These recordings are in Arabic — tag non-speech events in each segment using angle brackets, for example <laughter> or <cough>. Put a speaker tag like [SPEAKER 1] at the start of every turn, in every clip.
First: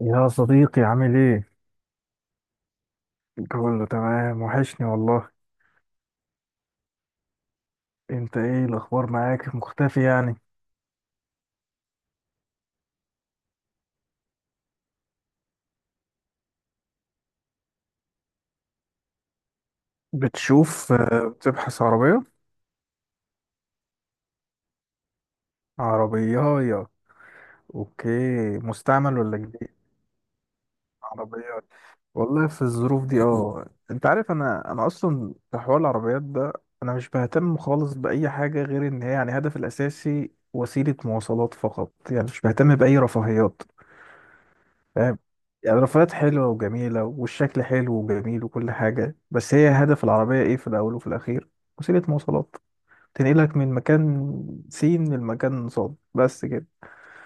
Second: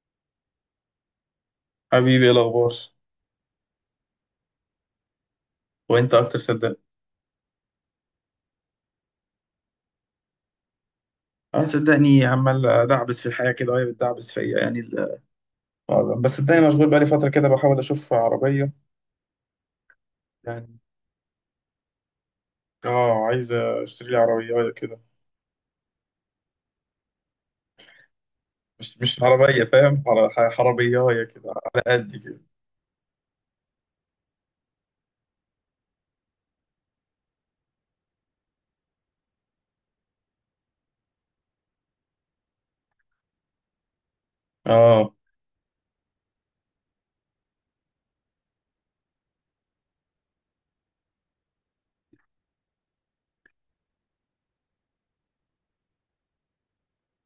[SPEAKER 1] يا صديقي، عامل ايه؟
[SPEAKER 2] حبيبي، ايه الاخبار؟
[SPEAKER 1] كله تمام، وحشني والله.
[SPEAKER 2] وانت اكتر صدقني.
[SPEAKER 1] انت ايه الاخبار؟ معاك مختفي يعني.
[SPEAKER 2] اه صدقني عمال ادعبس في الحياه كده، وهي بتدعبس فيا يعني ال... آه، بس صدقني مشغول بقالي فتره كده بحاول اشوف عربيه. يعني
[SPEAKER 1] بتشوف، بتبحث عربية.
[SPEAKER 2] اه عايز اشتري لي عربيه كده.
[SPEAKER 1] عربية، اوكي.
[SPEAKER 2] مش
[SPEAKER 1] مستعمل
[SPEAKER 2] مش
[SPEAKER 1] ولا
[SPEAKER 2] عربيه،
[SPEAKER 1] جديد؟
[SPEAKER 2] فاهم؟ عربيه كده
[SPEAKER 1] عربية؟
[SPEAKER 2] على قد كده.
[SPEAKER 1] والله في الظروف دي، انت عارف. انا اصلا في حوار العربيات ده، انا مش بهتم خالص باي حاجة غير ان هي يعني هدفي الاساسي وسيلة مواصلات فقط، يعني مش بهتم باي رفاهيات.
[SPEAKER 2] اه
[SPEAKER 1] فاهم؟ يعني الرفاهيات حلوة وجميلة، والشكل حلو وجميل وكل حاجة، بس هي هدف العربية ايه في الأول وفي الأخير؟ وسيلة مواصلات. تنقلك من مكان سين لمكان صاد، بس كده.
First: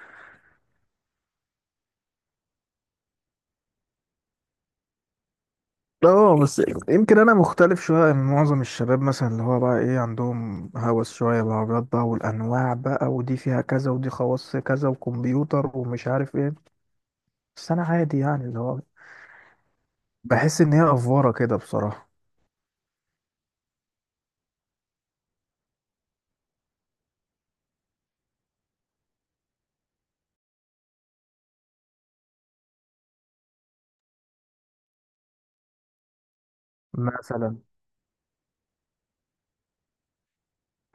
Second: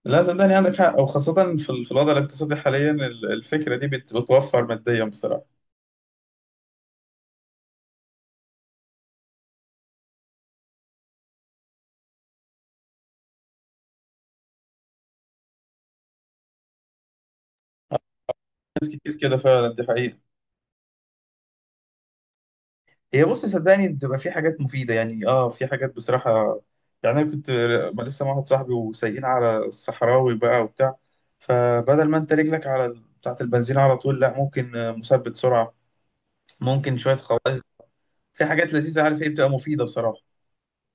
[SPEAKER 2] لا، صدقني عندك حق، وخاصه في الوضع الاقتصادي حاليا الفكره دي بتوفر ماديا بصراحه.
[SPEAKER 1] اه بس، يمكن انا مختلف شويه من معظم الشباب، مثلا اللي هو بقى ايه، عندهم هوس شويه بالعربيات بقى، والانواع بقى، ودي فيها كذا ودي خواص كذا وكمبيوتر ومش عارف ايه. بس انا عادي يعني، اللي هو،
[SPEAKER 2] ناس كتير كده فعلا، دي حقيقه.
[SPEAKER 1] بحس ان هي افوره كده بصراحه.
[SPEAKER 2] هي بص، صدقني بتبقى في حاجات مفيدة يعني. اه في حاجات بصراحة. يعني انا كنت، ما لسه مع واحد صاحبي وسايقين على الصحراوي بقى وبتاع. فبدل ما انت رجلك على بتاعة البنزين على طول، لا، ممكن مثبت سرعة، ممكن شوية
[SPEAKER 1] مثلا،
[SPEAKER 2] خواص. في حاجات لذيذة، عارف ايه، بتبقى مفيدة بصراحة.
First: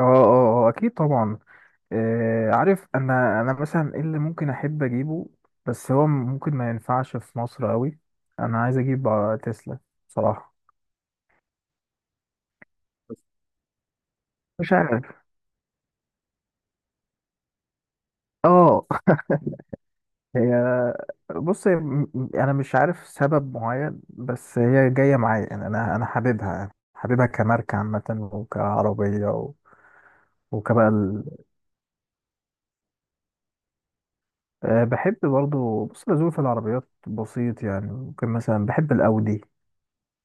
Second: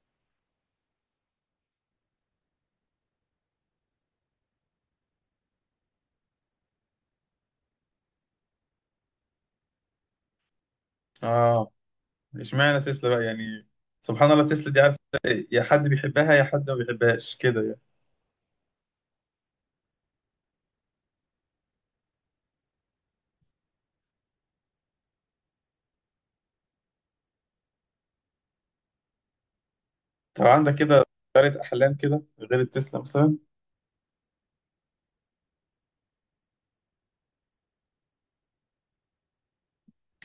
[SPEAKER 1] اه اه اه، اكيد طبعا. عارف، انا مثلا ايه اللي ممكن احب اجيبه، بس هو ممكن ما ينفعش في مصر قوي. انا عايز اجيب تسلا، بصراحة.
[SPEAKER 2] اه اشمعنى تسلا بقى يعني؟ سبحان الله، تسلا
[SPEAKER 1] مش
[SPEAKER 2] دي عارف؟
[SPEAKER 1] عارف،
[SPEAKER 2] إيه؟ يا حد بيحبها يا حد ما بيحبهاش كده يعني.
[SPEAKER 1] اه. <laughs> هي، بص هي، انا مش عارف سبب معين، بس هي جاية معايا يعني. انا حاببها، حاببها كماركة عامة، وكعربية. و...
[SPEAKER 2] طب عندك
[SPEAKER 1] وكبقى
[SPEAKER 2] كده
[SPEAKER 1] ال...
[SPEAKER 2] طيارة احلام كده غير التسلا مثلا؟
[SPEAKER 1] آه، بحب برضو. بص، أنا ذوقي في العربيات بسيط، يعني ممكن مثلا بحب الاودي،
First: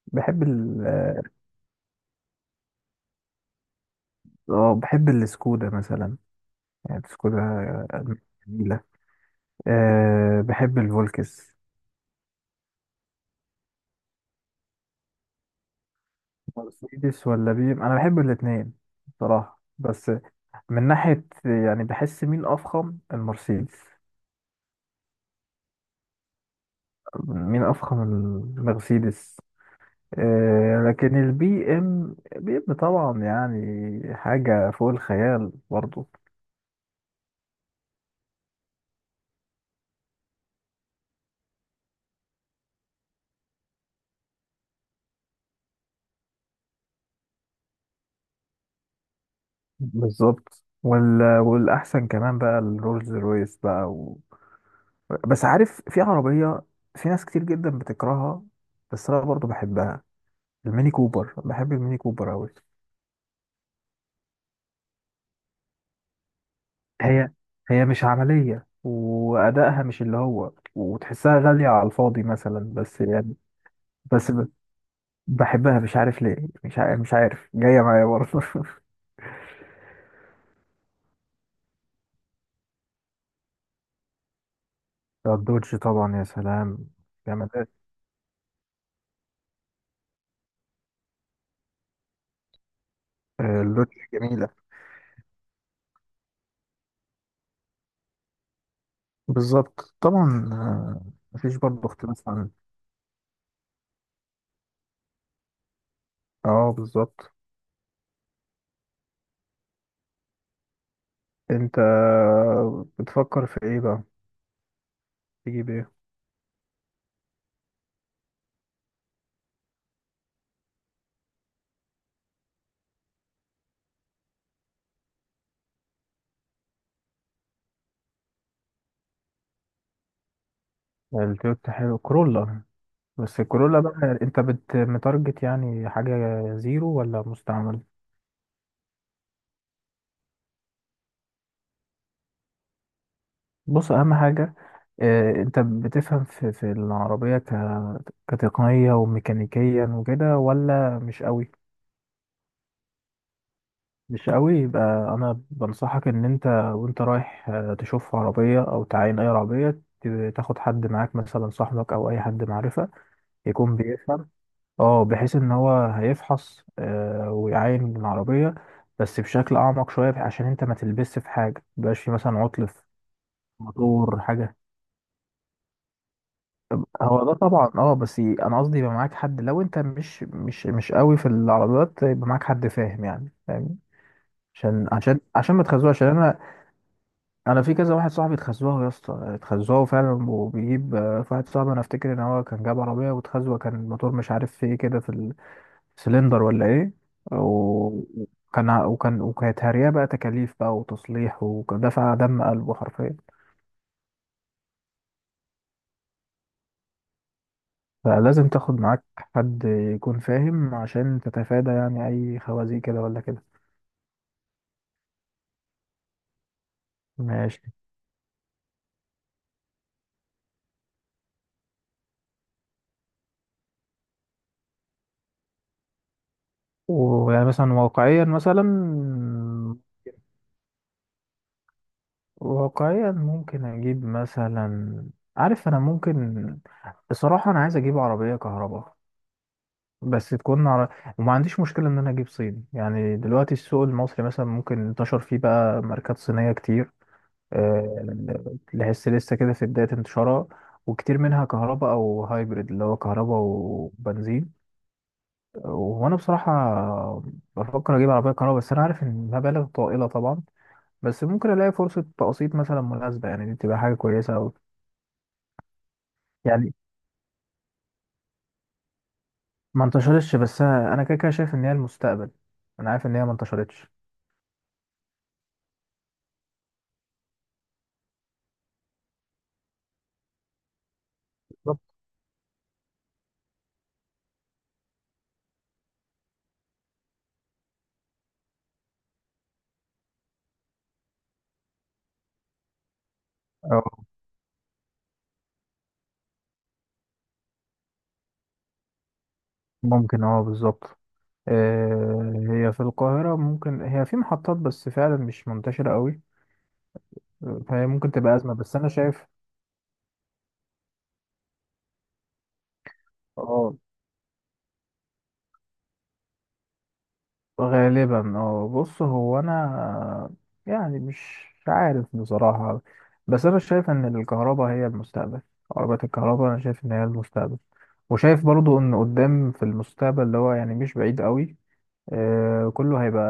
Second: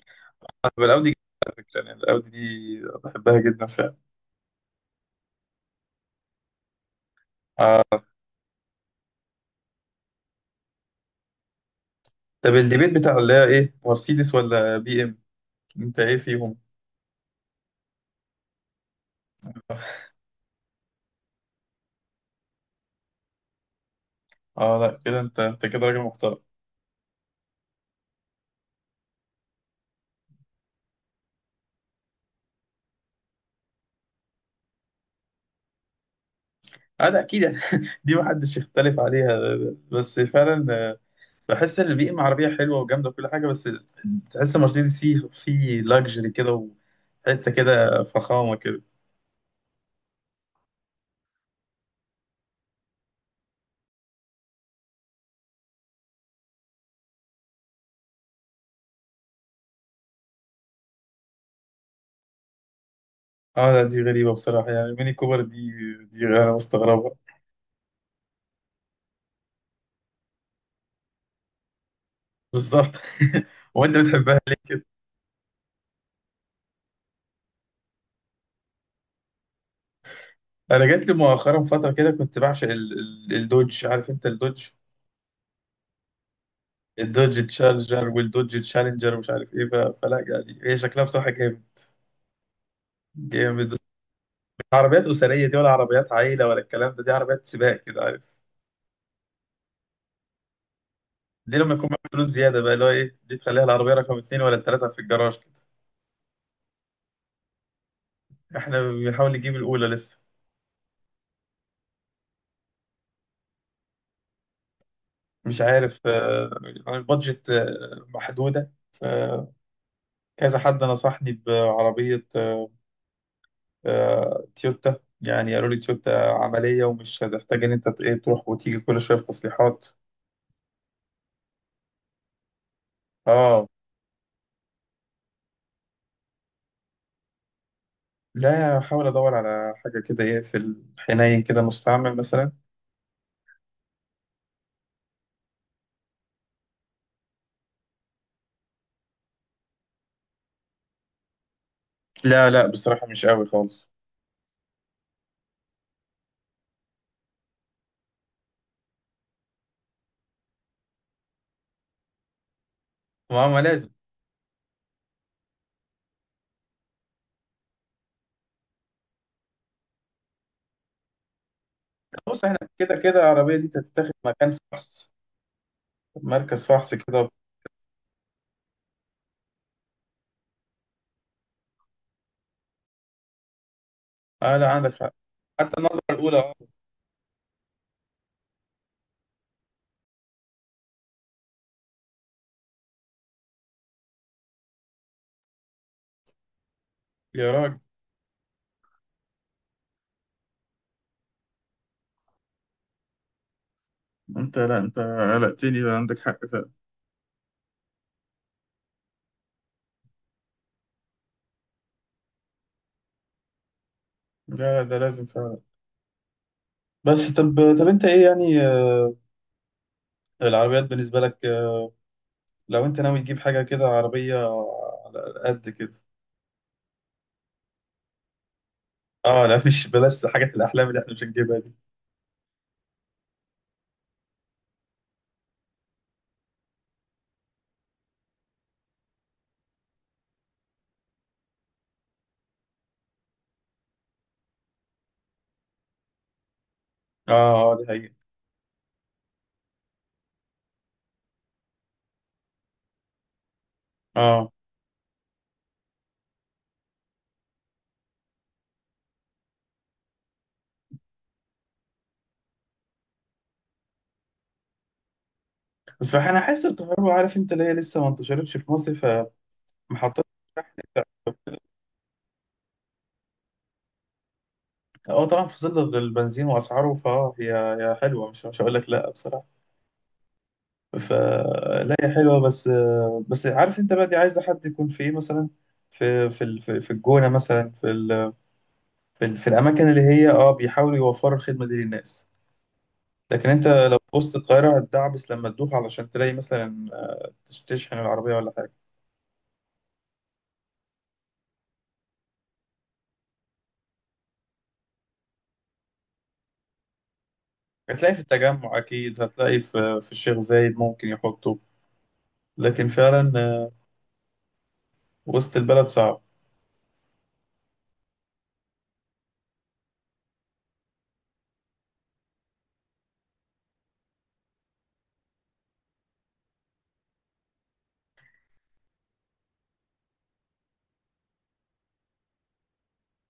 [SPEAKER 1] بحب
[SPEAKER 2] طب
[SPEAKER 1] ال
[SPEAKER 2] الاودي جميلة،
[SPEAKER 1] اه
[SPEAKER 2] على فكرة. يعني الاودي دي بحبها جدا فعلا.
[SPEAKER 1] بحب السكودا مثلا. يعني كلها جميلة. بحب الفولكس.
[SPEAKER 2] طب الديبيت بتاع اللي هي ايه، مرسيدس ولا بي ام؟ انت ايه فيهم؟
[SPEAKER 1] مرسيدس ولا بي ام، انا بحب الاتنين بصراحة. بس من ناحية يعني، بحس مين افخم؟ المرسيدس.
[SPEAKER 2] اه لا كده، انت كده راجل محترم.
[SPEAKER 1] مين افخم؟ المرسيدس. لكن البي ام، بي ام طبعا يعني حاجة فوق الخيال برضو.
[SPEAKER 2] اه، ده اكيد. <laughs> دي محدش يختلف عليها. بس فعلا بحس ان البي ام عربيه حلوه وجامده وكل حاجه، بس تحس مرسيدس فيه لاكجري كده، وحته كده فخامه كده.
[SPEAKER 1] بالظبط. والاحسن كمان بقى الرولز رويس بقى. بس عارف، في عربية في ناس كتير جدا بتكرهها، بس انا برضو بحبها. الميني كوبر. بحب الميني كوبر أوي.
[SPEAKER 2] اه لا، دي غريبه بصراحه يعني. ميني كوبر دي، دي انا مستغربها.
[SPEAKER 1] هي، هي مش عملية، وأدائها مش اللي هو، وتحسها غالية على الفاضي مثلا،
[SPEAKER 2] بالظبط.
[SPEAKER 1] بس يعني.
[SPEAKER 2] <laughs> وانت
[SPEAKER 1] بس
[SPEAKER 2] بتحبها ليه كده؟
[SPEAKER 1] بحبها، مش عارف ليه، مش عارف، مش عارف، جاية معايا برضه. <laughs>
[SPEAKER 2] انا جات لي مؤخرا فتره كده كنت بعشق الدوج. عارف انت الدوج؟
[SPEAKER 1] الدوج طبعا، يا سلام،
[SPEAKER 2] الدوج
[SPEAKER 1] جمالات.
[SPEAKER 2] تشالنجر، والدوج تشالنجر، ومش عارف ايه، فلا يعني هي شكلها بصراحه جامد. جامد بس.
[SPEAKER 1] اللوتش جميلة.
[SPEAKER 2] مش عربيات اسريه دي ولا عربيات عائله ولا الكلام ده. دي عربيات سباق كده، عارف؟
[SPEAKER 1] بالظبط طبعا. مفيش
[SPEAKER 2] دي لما
[SPEAKER 1] برضه
[SPEAKER 2] يكون معاك فلوس
[SPEAKER 1] اختلاف.
[SPEAKER 2] زياده بقى، اللي هو ايه، دي تخليها العربيه رقم اتنين ولا التلاته في الجراج كده.
[SPEAKER 1] اه بالظبط.
[SPEAKER 2] احنا بنحاول نجيب الاولى لسه.
[SPEAKER 1] انت بتفكر في ايه بقى؟
[SPEAKER 2] مش
[SPEAKER 1] تجيب ايه؟
[SPEAKER 2] عارف يعني البادجت محدوده فكذا. حد نصحني بعربيه تويوتا. يعني قالوا لي تويوتا عمليه، ومش هتحتاج ان انت ت- إيه، تروح وتيجي كل شويه في تصليحات.
[SPEAKER 1] التويوتا حلو، كرولا. بس
[SPEAKER 2] اه
[SPEAKER 1] الكورولا بقى، انت بت متارجت يعني حاجة زيرو ولا مستعمل؟
[SPEAKER 2] لا، احاول ادور على حاجه كده، ايه، في الحنين كده مستعمل مثلا.
[SPEAKER 1] بص، اهم حاجة، اه، انت بتفهم في العربية، كتقنية وميكانيكيا وكده، ولا مش قوي؟
[SPEAKER 2] لا لا، بصراحه مش قوي خالص.
[SPEAKER 1] مش قوي؟ يبقى انا بنصحك ان انت، وانت رايح تشوف عربية او تعاين اي عربية، تاخد حد معاك مثلا، صاحبك او اي حد معرفة،
[SPEAKER 2] ما
[SPEAKER 1] يكون
[SPEAKER 2] لازم.
[SPEAKER 1] بيفهم. اه، بحيث ان هو هيفحص، ويعاين من العربية، بس بشكل اعمق شوية، عشان انت ما تلبسش في حاجة، مبقاش في مثلا
[SPEAKER 2] بص، احنا
[SPEAKER 1] عطل في
[SPEAKER 2] كده كده العربيه دي تتاخد
[SPEAKER 1] موتور
[SPEAKER 2] مكان
[SPEAKER 1] حاجة.
[SPEAKER 2] فحص، مركز فحص
[SPEAKER 1] هو
[SPEAKER 2] كده.
[SPEAKER 1] ده طبعا، اه. بس انا قصدي يبقى معاك حد، لو انت مش قوي في العربيات، يبقى معاك حد فاهم يعني، فاهم.
[SPEAKER 2] اه لا،
[SPEAKER 1] عشان
[SPEAKER 2] عندك حق.
[SPEAKER 1] عشان عشان ما
[SPEAKER 2] حتى
[SPEAKER 1] تخزوها،
[SPEAKER 2] النظره
[SPEAKER 1] عشان
[SPEAKER 2] الاولى
[SPEAKER 1] انا،
[SPEAKER 2] اه.
[SPEAKER 1] انا في كذا واحد صاحبي اتخزوها، يا اسطى اتخزوها فعلا. وبيجيب، في واحد صاحبي انا افتكر ان هو كان جاب عربيه واتخزوه، كان الموتور مش عارف في ايه كده، في سلندر ولا ايه.
[SPEAKER 2] يا راجل،
[SPEAKER 1] و- وكان وكانت هارية بقى، تكاليف بقى وتصليح، ودفع دم قلبه حرفيا.
[SPEAKER 2] انت لا انت قلقتني بقى، عندك حق فعلا.
[SPEAKER 1] فلازم تاخد معاك حد يكون فاهم، عشان تتفادى يعني اي خوازيق كده ولا كده.
[SPEAKER 2] لا، ده لازم فعلا. بس طب
[SPEAKER 1] ماشي.
[SPEAKER 2] طب انت ايه يعني العربيات بالنسبه لك لو انت ناوي تجيب حاجه كده عربيه على قد كده؟
[SPEAKER 1] ويعني مثلا واقعيا، مثلا
[SPEAKER 2] اه لا، مش بلاش حاجات الاحلام اللي احنا مش هنجيبها دي.
[SPEAKER 1] واقعيا ممكن اجيب مثلا، عارف انا ممكن، بصراحة انا عايز اجيب عربية كهرباء، بس تكون على، وما عنديش مشكلة ان انا اجيب صيني. يعني دلوقتي السوق المصري مثلا ممكن انتشر فيه بقى ماركات صينية كتير.
[SPEAKER 2] اه، اه، دي
[SPEAKER 1] آه،
[SPEAKER 2] حقيقة.
[SPEAKER 1] لسه لسه كده في بداية انتشارها، وكتير منها كهرباء او هايبريد، اللي هو كهرباء وبنزين.
[SPEAKER 2] اه
[SPEAKER 1] وانا بصراحة بفكر اجيب عربية كهرباء، بس انا عارف ان مبالغ طائلة طبعا، بس ممكن الاقي فرصة تقسيط مثلا مناسبة، يعني دي تبقى حاجة كويسة اوي.
[SPEAKER 2] بس انا حاسس
[SPEAKER 1] يعني
[SPEAKER 2] الكهرباء، عارف انت، اللي هي لسه ما انتشرتش في مصر.
[SPEAKER 1] ما
[SPEAKER 2] فمحطات
[SPEAKER 1] انتشرتش، بس
[SPEAKER 2] الشحن
[SPEAKER 1] انا أنا كده كده شايف ان هي المستقبل. انا عارف ان هي ما انتشرتش.
[SPEAKER 2] اه، طبعا في ظل البنزين واسعاره، فهي هي حلوه، مش هقول لك لا بصراحه.
[SPEAKER 1] بالظبط.
[SPEAKER 2] فلا، هي حلوه بس. بس عارف انت بقى، دي عايزه حد يكون في ايه مثلا، في الجونه مثلا، في الاماكن اللي هي بيحاولوا يوفروا الخدمه دي للناس. لكن انت لو في وسط القاهره هتدعبس لما تدوخ علشان تلاقي مثلا تشحن العربيه ولا حاجه.
[SPEAKER 1] ممكن، اه بالظبط. هي في القاهرة ممكن، هي في محطات، بس فعلا مش منتشرة قوي، فهي ممكن
[SPEAKER 2] هتلاقي في
[SPEAKER 1] تبقى أزمة، بس
[SPEAKER 2] التجمع
[SPEAKER 1] أنا
[SPEAKER 2] أكيد،
[SPEAKER 1] شايف.
[SPEAKER 2] هتلاقي في الشيخ زايد ممكن يحطه. لكن فعلا
[SPEAKER 1] اه،
[SPEAKER 2] وسط البلد صعب.
[SPEAKER 1] غالبا اه. بص هو أنا، يعني مش عارف بصراحة، بس أنا شايف إن الكهرباء هي المستقبل. عربيات الكهرباء أنا شايف إن هي المستقبل، وشايف برضو إن قدام في المستقبل اللي هو يعني مش بعيد قوي، كله هيبقى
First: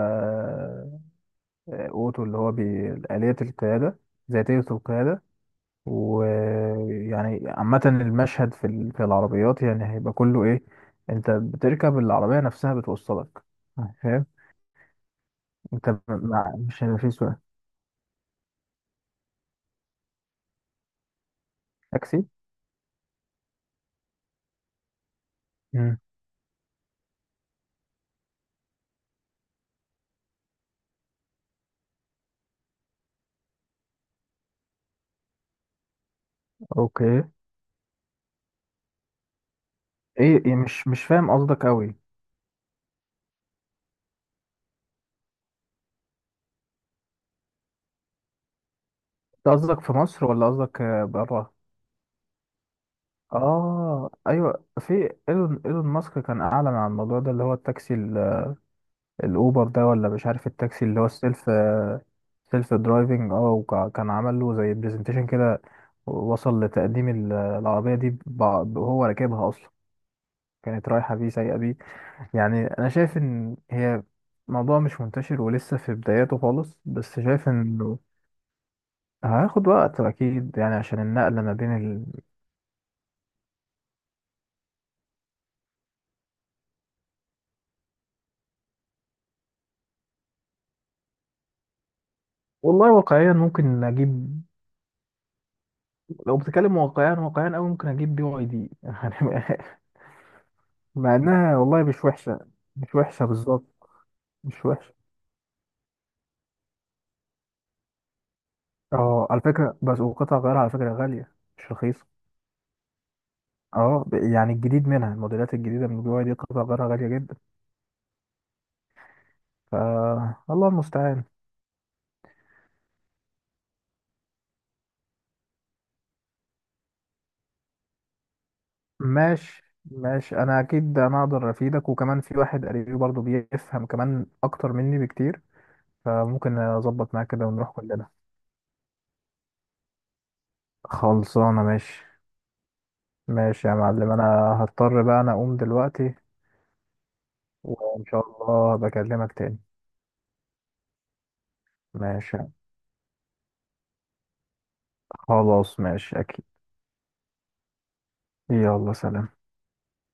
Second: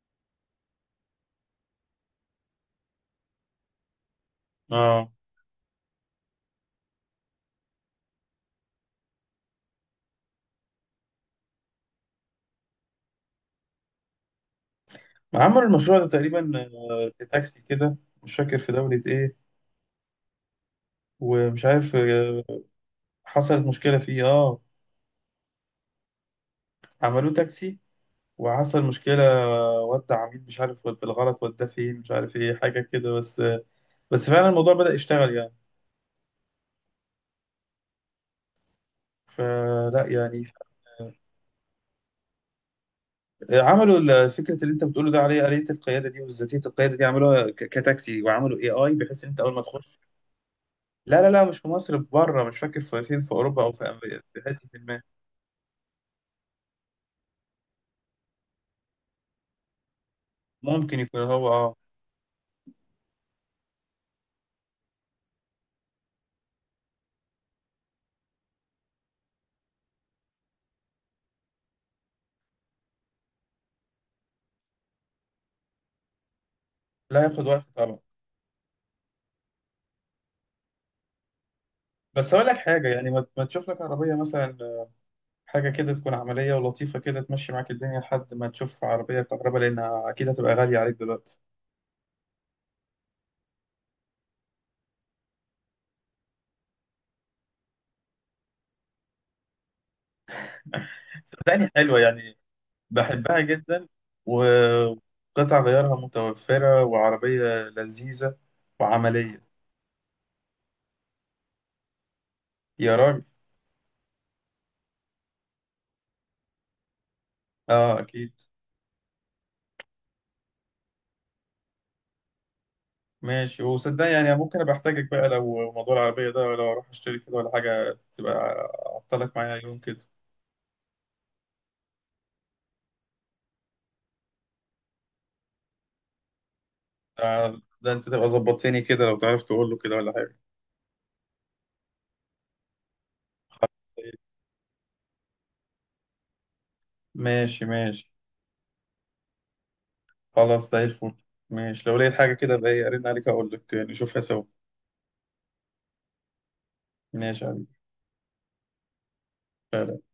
[SPEAKER 1] أوتو، اللي هو بآليات القيادة، ذاتية
[SPEAKER 2] اه.
[SPEAKER 1] القيادة. ويعني عامة المشهد، في العربيات يعني هيبقى كله ايه، انت بتركب العربية نفسها بتوصلك. فاهم؟
[SPEAKER 2] عملوا
[SPEAKER 1] انت
[SPEAKER 2] المشروع
[SPEAKER 1] م-
[SPEAKER 2] ده
[SPEAKER 1] مع
[SPEAKER 2] تقريبا
[SPEAKER 1] مش هيبقى في
[SPEAKER 2] في
[SPEAKER 1] سواق
[SPEAKER 2] تاكسي كده. مش فاكر في دولة إيه، ومش عارف
[SPEAKER 1] تاكسي.
[SPEAKER 2] حصلت مشكلة فيه اه.
[SPEAKER 1] مم.
[SPEAKER 2] عملوه تاكسي، وحصل مشكلة ودع عميل مش عارف بالغلط، وداه فين مش عارف إيه، حاجة كده، بس فعلا الموضوع بدأ يشتغل يعني.
[SPEAKER 1] اوكي.
[SPEAKER 2] فلا
[SPEAKER 1] ايه
[SPEAKER 2] يعني.
[SPEAKER 1] إيه، مش فاهم قصدك قوي انت.
[SPEAKER 2] عملوا فكره اللي انت بتقوله ده، عليه آلية القياده دي وذاتيه القياده دي، عملوها كتاكسي، وعملوا اي بحيث ان انت اول ما
[SPEAKER 1] قصدك في
[SPEAKER 2] تخش.
[SPEAKER 1] مصر ولا قصدك
[SPEAKER 2] لا لا لا،
[SPEAKER 1] بره؟
[SPEAKER 2] مش في مصر، في بره. مش فاكر في فين، في اوروبا او في
[SPEAKER 1] اه
[SPEAKER 2] امريكا، في
[SPEAKER 1] ايوه،
[SPEAKER 2] حته ما.
[SPEAKER 1] في ايلون ماسك كان اعلن عن الموضوع ده، اللي هو التاكسي الاوبر ده، ولا مش عارف، التاكسي
[SPEAKER 2] ممكن
[SPEAKER 1] اللي هو
[SPEAKER 2] يكون هو اه.
[SPEAKER 1] سيلف درايفنج اه وكان عمل له زي برزنتيشن كده، وصل لتقديم العربية دي وهو راكبها أصلا، كانت رايحة بيه، سايقة بيه. يعني أنا شايف إن هي موضوع مش منتشر ولسه في بداياته خالص، بس
[SPEAKER 2] لا، ياخد
[SPEAKER 1] شايف
[SPEAKER 2] وقت
[SPEAKER 1] إنه
[SPEAKER 2] طبعا.
[SPEAKER 1] هياخد وقت أكيد يعني، عشان النقلة ما بين ال...
[SPEAKER 2] بس اقول لك حاجه، يعني ما تشوف لك عربيه مثلا، حاجه كده تكون عمليه ولطيفه كده، تمشي معاك الدنيا لحد ما تشوف عربيه كهرباء، لانها اكيد هتبقى غاليه عليك دلوقتي.
[SPEAKER 1] والله واقعيا ممكن أجيب، لو بتتكلم واقعيا، واقعيا أوي ممكن أجيب BYD، <laughs> يعني.
[SPEAKER 2] <laughs>
[SPEAKER 1] مع إنها
[SPEAKER 2] صدقني
[SPEAKER 1] والله
[SPEAKER 2] حلوه
[SPEAKER 1] مش
[SPEAKER 2] يعني.
[SPEAKER 1] وحشة، مش وحشة
[SPEAKER 2] بحبها
[SPEAKER 1] بالظبط.
[SPEAKER 2] جدا،
[SPEAKER 1] مش وحش.
[SPEAKER 2] وقطع غيارها متوفرة، وعربية لذيذة
[SPEAKER 1] اه على
[SPEAKER 2] وعملية.
[SPEAKER 1] فكرة، بس وقطع غيارها على فكرة غالية، مش رخيصة.
[SPEAKER 2] يا راجل.
[SPEAKER 1] اه، يعني الجديد منها، الموديلات الجديدة من البي واي دي قطع غيارها غالية جدا.
[SPEAKER 2] اه اكيد.
[SPEAKER 1] ف، الله المستعان.
[SPEAKER 2] ماشي، وصدق يعني ممكن ابقى احتاجك بقى، لو موضوع العربية ده لو اروح اشتري كده ولا حاجة، تبقى اعطلك معايا
[SPEAKER 1] ماشي.
[SPEAKER 2] يوم كده.
[SPEAKER 1] ماشي، انا اكيد انا اقدر افيدك، وكمان في واحد قريبي برضه بيفهم كمان اكتر مني بكتير، فممكن اظبط معاك كده ونروح
[SPEAKER 2] ده انت
[SPEAKER 1] كلنا.
[SPEAKER 2] تبقى ظبطتني كده، لو تعرف تقول له كده ولا حاجة.
[SPEAKER 1] خلصانة، ماشي. ماشي
[SPEAKER 2] خلاص،
[SPEAKER 1] يا معلم، انا هضطر بقى انا اقوم دلوقتي.
[SPEAKER 2] ماشي
[SPEAKER 1] وان
[SPEAKER 2] ماشي.
[SPEAKER 1] شاء الله بكلمك تاني.
[SPEAKER 2] خلاص زي الفل. ماشي، لو لقيت حاجة
[SPEAKER 1] ماشي
[SPEAKER 2] كده بقى ارن عليك اقول لك نشوفها سوا.
[SPEAKER 1] خلاص، ماشي اكيد.
[SPEAKER 2] ماشي يا حبيبي.
[SPEAKER 1] يلا، سلام.
[SPEAKER 2] سلام.